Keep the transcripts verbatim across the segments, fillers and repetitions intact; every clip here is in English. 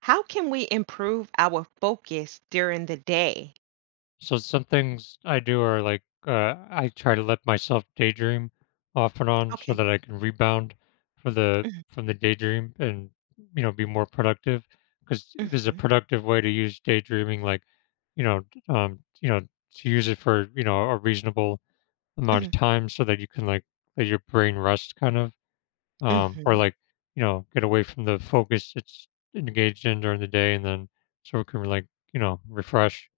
How can we improve our focus during the day? So some things I do are like uh, I try to let myself daydream off and on so Okay. that I can rebound for the Mhm, from the daydream and you know be more productive, because there's a mhm, productive way to use daydreaming, like, you know d- um you know to use it for you know a reasonable amount of mhm, time so that you can like let your brain rest kind of, um or mhm, like you know get away from the focus it's engaged in during the day, and then so it can like you know refresh.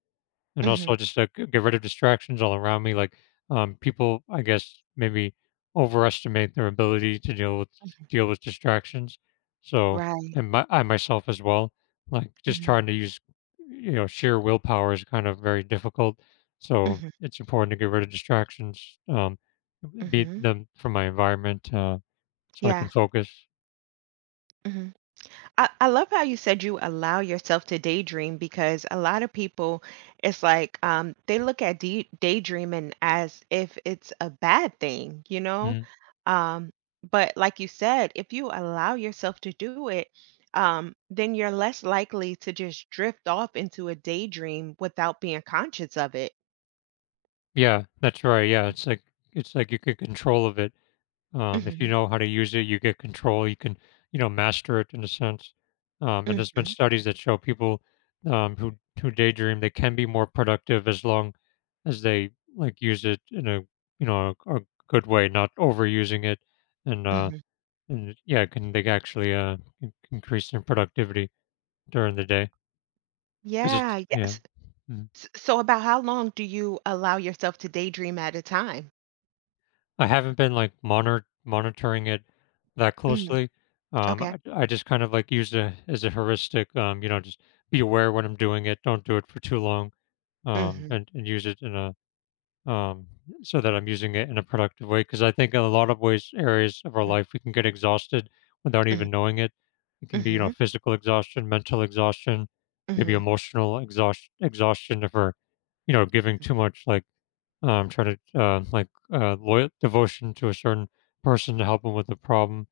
And mhm, also just to g get rid of distractions all around me. Like, um, people, I guess, maybe overestimate their ability to deal with mhm. deal with distractions. So, Right. and my I myself as well, like, just Mhm, trying to use, you know, sheer willpower is kind of very difficult. So mhm, it's important to get rid of distractions, um, beat mhm. them from my environment, uh, so I can Yeah. focus. Mhm. I, I love how you said you allow yourself to daydream because a lot of people, it's like um, they look at day, daydreaming as if it's a bad thing, you know? Mhm. Um, but like you said, if you allow yourself to do it, um, then you're less likely to just drift off into a daydream without being conscious of it. Yeah, that's right. Yeah, it's like it's like you get control of it. Um, if you Hmm. know how to use it, you get control. You can, you know, master it in a sense. Um, and there's been Hmm. studies that show people, um, who who daydream, they can be more productive as long as they like use it in a, you know a, a good way, not overusing it, and uh, Hmm. and yeah, can they actually uh, in- increase their productivity during the day? Because it's, Yeah, yeah. yes. Mm-hmm. S- So, about how long do you allow yourself to daydream at a time? I haven't been, like, monitor monitoring it that Hmm. closely. Um, Okay. I I just kind of, like, used it as a heuristic, um, you know, just be aware when I'm doing it, don't do it for too long, um, Hmm. and and use it in a, um, so that I'm using it in a productive way. Because I think in a lot of ways areas of our life, we can get exhausted without Mhm, even knowing it. It can be, you know, mhm, physical exhaustion, mental exhaustion, maybe mhm, emotional exhaust exhaustion if we're, you know, giving too much, like, um, try to uh, like uh, loyal devotion to a certain person to help them with the problem,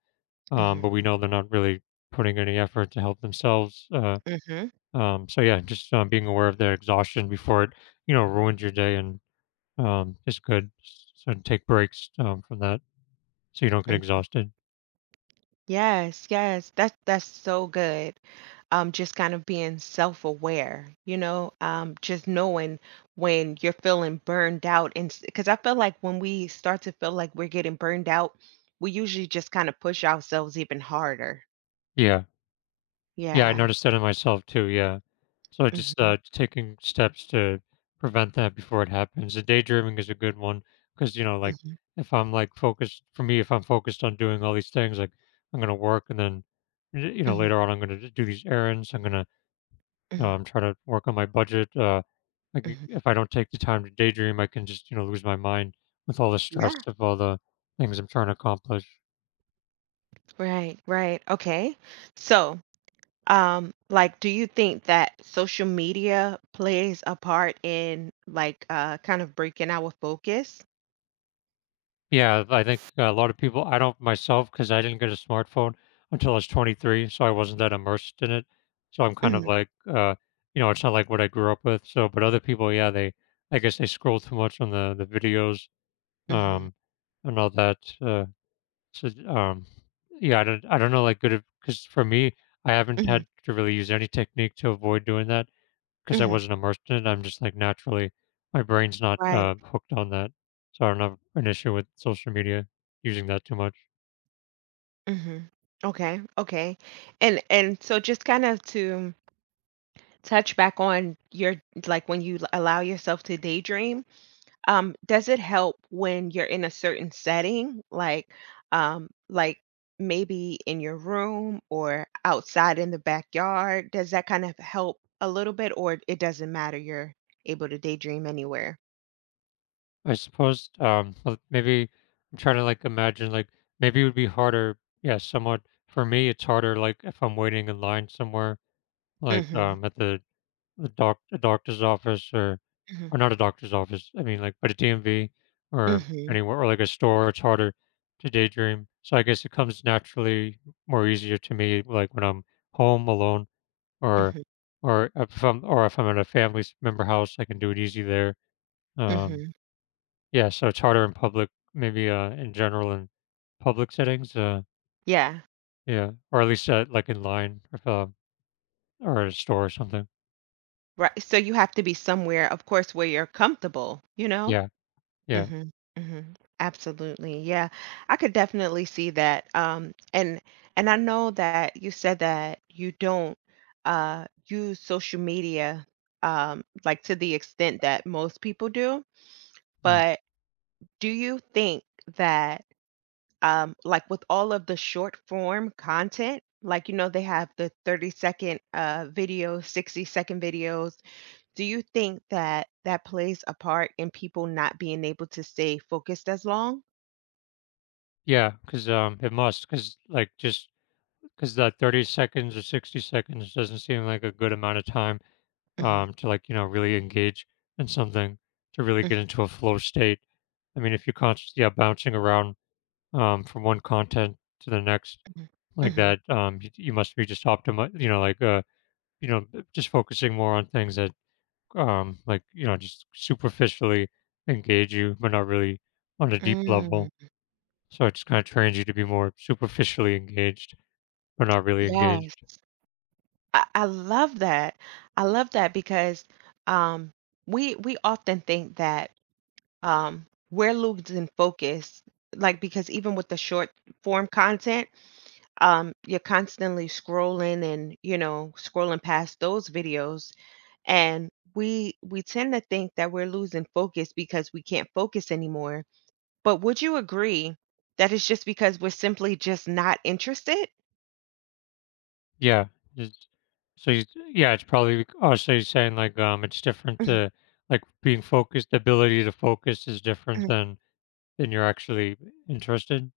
um, mhm, but we know they're not really putting any effort to help themselves. Uh, mhm, um, So yeah, just um, being aware of their exhaustion before it, you know, ruins your day, and um, is good. So take breaks, um, from that so you don't get mhm. exhausted. Yes, yes. That's that's so good. Um, just kind of being self-aware, you know, um, just knowing when you're feeling burned out, and because I feel like when we start to feel like we're getting burned out, we usually just kind of push ourselves even harder. Yeah. Yeah, I Yeah. noticed that in myself too, yeah. So just, Mhm, uh, taking steps to prevent that before it happens. The daydreaming is a good one because you know, like, mhm, if I'm, like, focused for me, if I'm focused on doing all these things, like, I'm gonna work, and then, y you know, mhm, later on, I'm gonna do these errands, I'm gonna, you know, mhm, I'm trying to work on my budget, uh, like, I mhm. if I don't take the time to daydream, I can just, you know, lose my mind with all the stress Yeah. of all the things I'm trying to accomplish. Right, right. Okay. So. Um, like, do you think that social media plays a part in like uh kind of breaking our focus? Yeah, I think a lot of people, I don't myself, because I didn't get a smartphone until I was twenty-three, so I wasn't that immersed in it. So I'm kind of Mhm, like, uh, you know, it's not like what I grew up with. So, but other people, yeah, they, I guess they scroll too much on the the videos, mhm, um, and all that. Uh, so, um, yeah, I don't, I don't know, like, good, because for me, I haven't mhm, had to really use any technique to avoid doing that. 'Cause I mhm, wasn't immersed in it, I'm just, like, naturally my brain's not, right. uh, hooked on that, so I don't have an issue with social media, using that too much. Mhm. Okay, okay. And and so just kind of to touch back on your like when you l- allow yourself to daydream, um, does it help when you're in a certain setting, like, um, like maybe in your room or outside in the backyard? Does that kind of help a little bit, or it doesn't matter? You're able to daydream anywhere. I suppose, um, well, maybe I'm trying to, like, imagine, like, maybe it would be harder, yeah, somewhat. For me, it's harder, like, if I'm waiting in line somewhere, like, Mhm, um, at the the doc a doctor's office, or mhm, or not a doctor's office, I mean, like, but a D M V, or mhm, anywhere, or like a store, it's harder to daydream. So I guess it comes naturally more easier to me, like when I'm home alone, or, mhm, or if I'm or if I'm at a family member house, I can do it easy there. Um, mhm. yeah, so it's harder in public, maybe uh, in general in public settings. Uh, Yeah, yeah, or at least uh, like in line if, uh, or at a store or something. right. So you have to be somewhere, of course, where you're comfortable, you know? Yeah, yeah. Hmm. Hmm. Absolutely. Yeah. I could definitely see that. Um, and and I know that you said that you don't uh use social media um like to the extent that most people do, but do you think that um like with all of the short form content, like you know they have the thirty second uh videos, sixty second videos, do you think that that plays a part in people not being able to stay focused as long? Yeah, because um, it must, because like, just because that thirty seconds or sixty seconds doesn't seem like a good amount of time, Mhm, um, to, like, you know, really engage in something, to really mhm, get into a flow state. I mean, if you're constantly, yeah, bouncing around, um, from one content to the next mhm, like mhm, that, um, you you must be just optimi you know, like, uh, you know, b just focusing more on things that, um, like, you know, just superficially engage you, but not really on a deep level. mm, So it just kinda trains you to be more superficially engaged, but not really yes, engaged. I I love that, I love that because, um, we we often think that, um, we're losing focus, like, because even with the short form content, um, you're constantly scrolling and, you know, scrolling past those videos, and we we tend to think that we're losing focus because we can't focus anymore, but would you agree that it's just because we're simply just not interested? Yeah, it's so you yeah, it's probably bec- oh, so you're saying, like, um, it's different Mhm, to, like, being focused the ability to focus is different mhm. than than you're actually interested?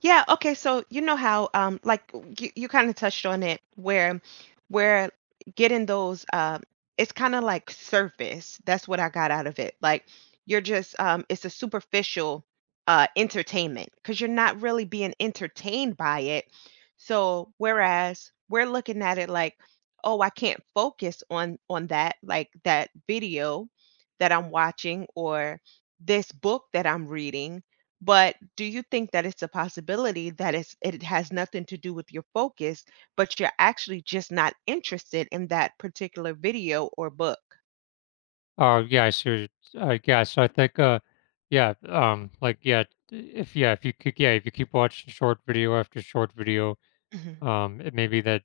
Yeah, okay, so you know how um like you, you kind of touched on it where where getting those um it's kind of like surface. That's what I got out of it. Like you're just um it's a superficial uh entertainment because you're not really being entertained by it. So whereas we're looking at it like, oh, I can't focus on on that like that video that I'm watching or this book that I'm reading. But do you think that it's a possibility that it's it has nothing to do with your focus, but you're actually just not interested in that particular video or book? Oh, yeah, I see what you're, I guess, so I think, uh, yeah, um, like, yeah, if yeah, if you could, yeah, if you keep watching short video after short video, Mhm. um, it maybe that,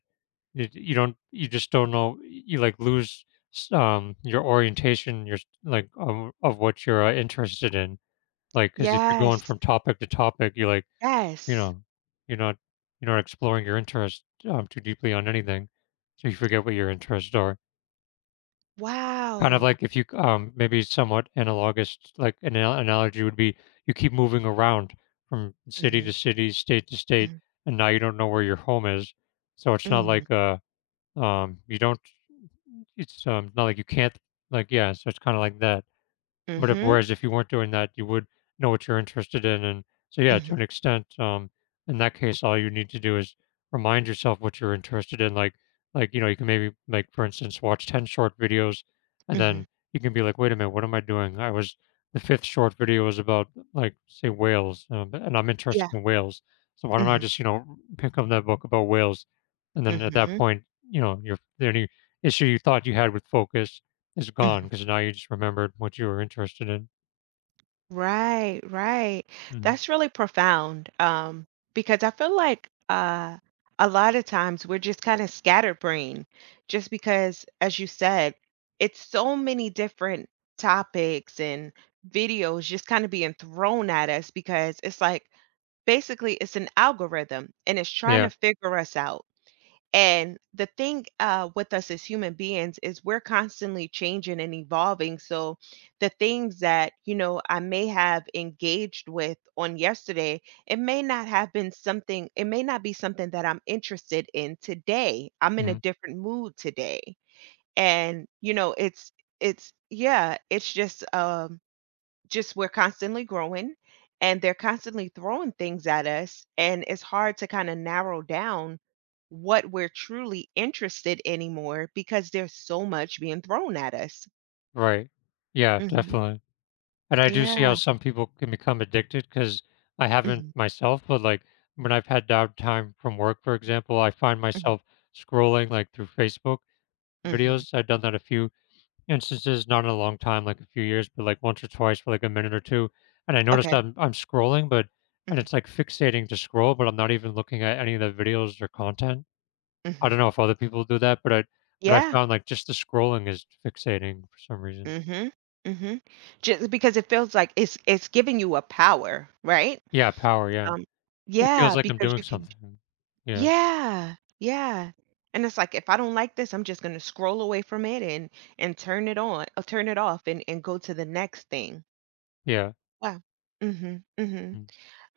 You you don't, you just don't know you, like, lose s um, your orientation, your s like, um, of what you're, uh, interested in. Like, because if you're going Yes, from topic to topic, you like, you yes. know, you're not you're not exploring your interest, um, too deeply on anything, so you forget what your interests are. Kind of Wow. like if you c um, maybe somewhat analogous, like, an ana analogy would be you keep moving around from city Mhm, to city, state to state, mhm, and now you don't know where your home is, so it's not mhm, like, uh, um, you don't, it's, um, not like you can't, like, yeah, so it's kinda like that. But if, mhm, whereas if you weren't doing that, you would know what you're interested in, and so yeah, to mhm, an extent, um, in that case, all you need to do is remind yourself what you're interested in. Like, like you know, you can maybe like for instance, watch ten short videos, and mhm. then you can be like, wait a minute, what am I doing? I was The fifth short video was about, like, say, whales, um, and I'm interested Yeah. in whales, so why don't I Mhm, just, you know, pick up that book about whales, and then at mhm, that mhm. point, you know, your any issue you thought you had with focus is gone because now you just remembered what you were interested in. Right, right. Mhm. That's really profound, um, because I feel like uh, a lot of times we're just kind of scatterbrained, just because, as you said, it's so many different topics and videos just kind of being thrown at us because it's like basically it's an algorithm and it's trying to Yeah. figure us out. And the thing uh, with us as human beings is we're constantly changing and evolving. So the things that, you know, I may have engaged with on yesterday, it may not have been something, it may not be something that I'm interested in today. I'm in a Mhm. different mood today. And, you know, it's, it's, yeah, it's just, um, just we're constantly growing and they're constantly throwing things at us and it's hard to kind of narrow down what we're truly interested anymore because there's so much being thrown at us. Right. Yeah, Mhm. definitely. And I do see Yeah. how some people can become addicted because I haven't Mhm. myself, but, like, when I've had downtime from work, for example, I find Mhm. myself scrolling, like, through Facebook Mhm. videos. I've done that a few instances, not in a long time, like a few years, but, like, once or twice for, like, a minute or two, and I noticed Okay. I'm I'm scrolling, but, and Mhm. it's, like, fixating to scroll, but I'm not even looking at any of the videos or content. I don't Mhm. know if other people do that, but I but I Yeah. found, like, just the scrolling is fixating for some reason. Mhm. Mhm. Just because it feels like it's it's giving you a power, right? Yeah, power, yeah. Um, It yeah, feels like I'm because doing you can. something. Yeah, Yeah, yeah, and it's like, if I don't like this, I'm just gonna scroll away from it and and turn it on or turn it off and and go to the next thing. yeah. Wow. Mhm, mhm. Mm.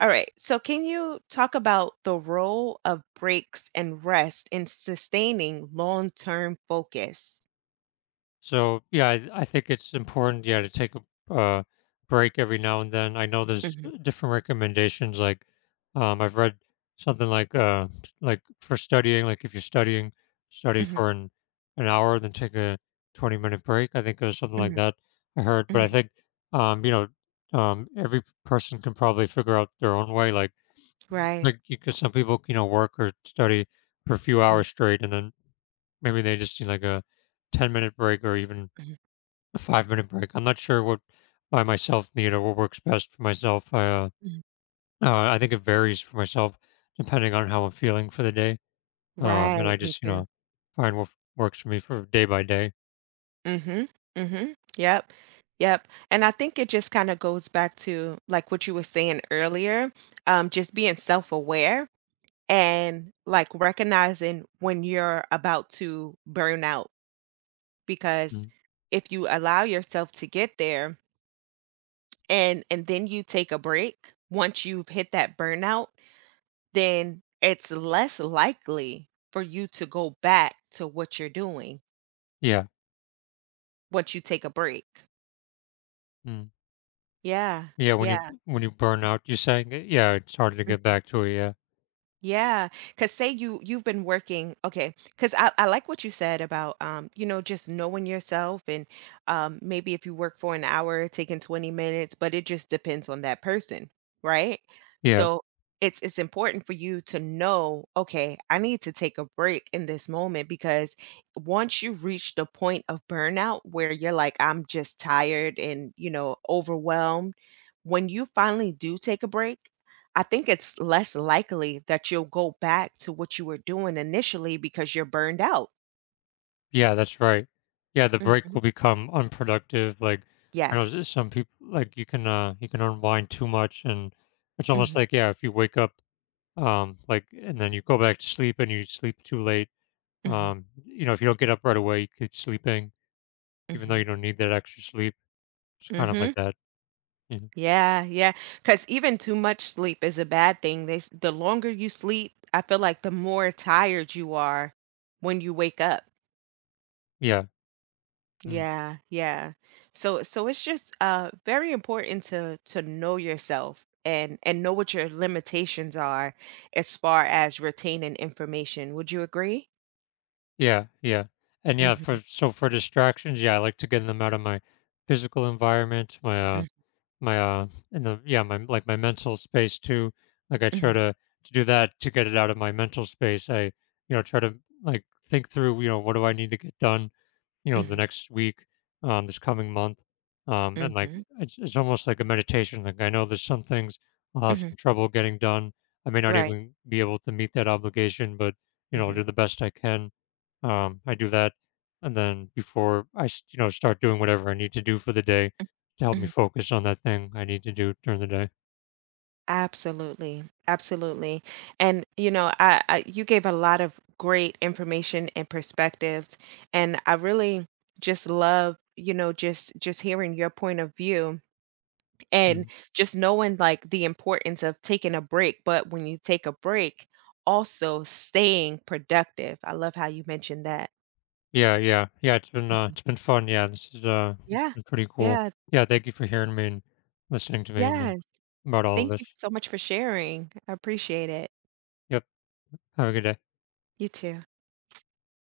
Alright, so can you talk about the role of breaks and rest in sustaining long-term focus? So yeah, I, I think it's important, yeah, to take a uh, break every now and then. I know there's uh, Mhm, different recommendations. Like, um, I've read something like uh, like for studying, like if you're studying, study mhm, for an an hour, then take a twenty minute break. I think it was something like mhm, that I heard. But I mhm. think, um, you know, um, every person can probably figure out their own way. Like, Right. like because some people, you know, work or study for a few Mhm, hours straight, and then maybe they just need like a ten minute break or even mhm, a five minute break. I'm not sure what by myself, you know, what works best for myself. I, uh, mhm. uh, I think it varies for myself depending on how I'm feeling for the day. Um, and Right, I me just, you too. know, find what works for me for day by day. Mhm, mhm. Yep, yep. And I think it just kinda goes back to, like, what you were saying earlier, um, just being self-aware and, like, recognizing when you're about to burn out, because Mm. if you allow yourself to get there and and then you take a break, once you've hit that burnout, then it's less likely for you to go back to what you're doing Yeah. once you take a break. Mm. Yeah, Yeah. When you, yeah, when you burn out, you saying, it? Yeah, it's harder to get mhm. back to it. Yeah. Yeah, because say you you've been working, okay, because I, I like what you said about um, you know, just knowing yourself and um maybe if you work for an hour, taking twenty minutes, but it just depends on that person, right? Yeah. So it's it's important for you to know, okay, I need to take a break in this moment because once you reach the point of burnout where you're like, I'm just tired and you know, overwhelmed, when you finally do take a break, I think it's less likely that you'll go back to what you were doing initially because you're burned out. Yeah. That's right. Yeah. The break Mhm. will become unproductive. Like, I know s- Yes. some people, like you can, uh, you can unwind too much, and it's almost Mhm, like, yeah, if you wake up, um, like, and then you go back to sleep and you sleep too late. mhm, Um, you know, if you don't get up right away, you keep sleeping, even though mhm, you don't need that extra sleep. It's kind of mhm. like that. Yeah. Yeah, yeah. Because even too much sleep is a bad thing. They s the longer you sleep, I feel like the more tired you are when you wake up. Yeah. Mm. Yeah, yeah. So so it's just, uh, very important to to know yourself and and know what your limitations are as far as retaining information. Would you agree? Yeah. Yeah. And yeah, Mhm, for, so for distractions, yeah, I like to get them out of my physical environment, my uh mm, my uh and the yeah, my like my mental space too. Like I try mhm, to to do that, to get it out of my mental space. I, you know, try to, like, think through, you know, what do I need to get done? You know, the mhm, next week, um, this coming month. Um, and like, mhm, it's it's almost like a meditation. Like I know there's some things I'll have mhm. some trouble getting done. I may not Right. even be able to meet that obligation, but you know, I'll Mhm, do the best I can. Um, I do that, and then before I s- you know, start doing whatever I need to do for the day, to help me mhm. focus on that thing I need to do during the day. Absolutely, absolutely. And you know, I, I you gave a lot of great information and perspectives, and I really just love, you know, just just hearing your point of view and Mm. just knowing like the importance of taking a break, but when you take a break, also staying productive. I love how you mentioned that. Yeah, yeah, yeah. It's been uh, Mhm. it's been fun. Yeah, this is uh, it's Yeah. been pretty cool. Yeah. Yeah, thank you for hearing me and listening to me, and uh, Yeah. about all of Thank this. you so much for sharing. I appreciate it. Yep. Have a good day. You too.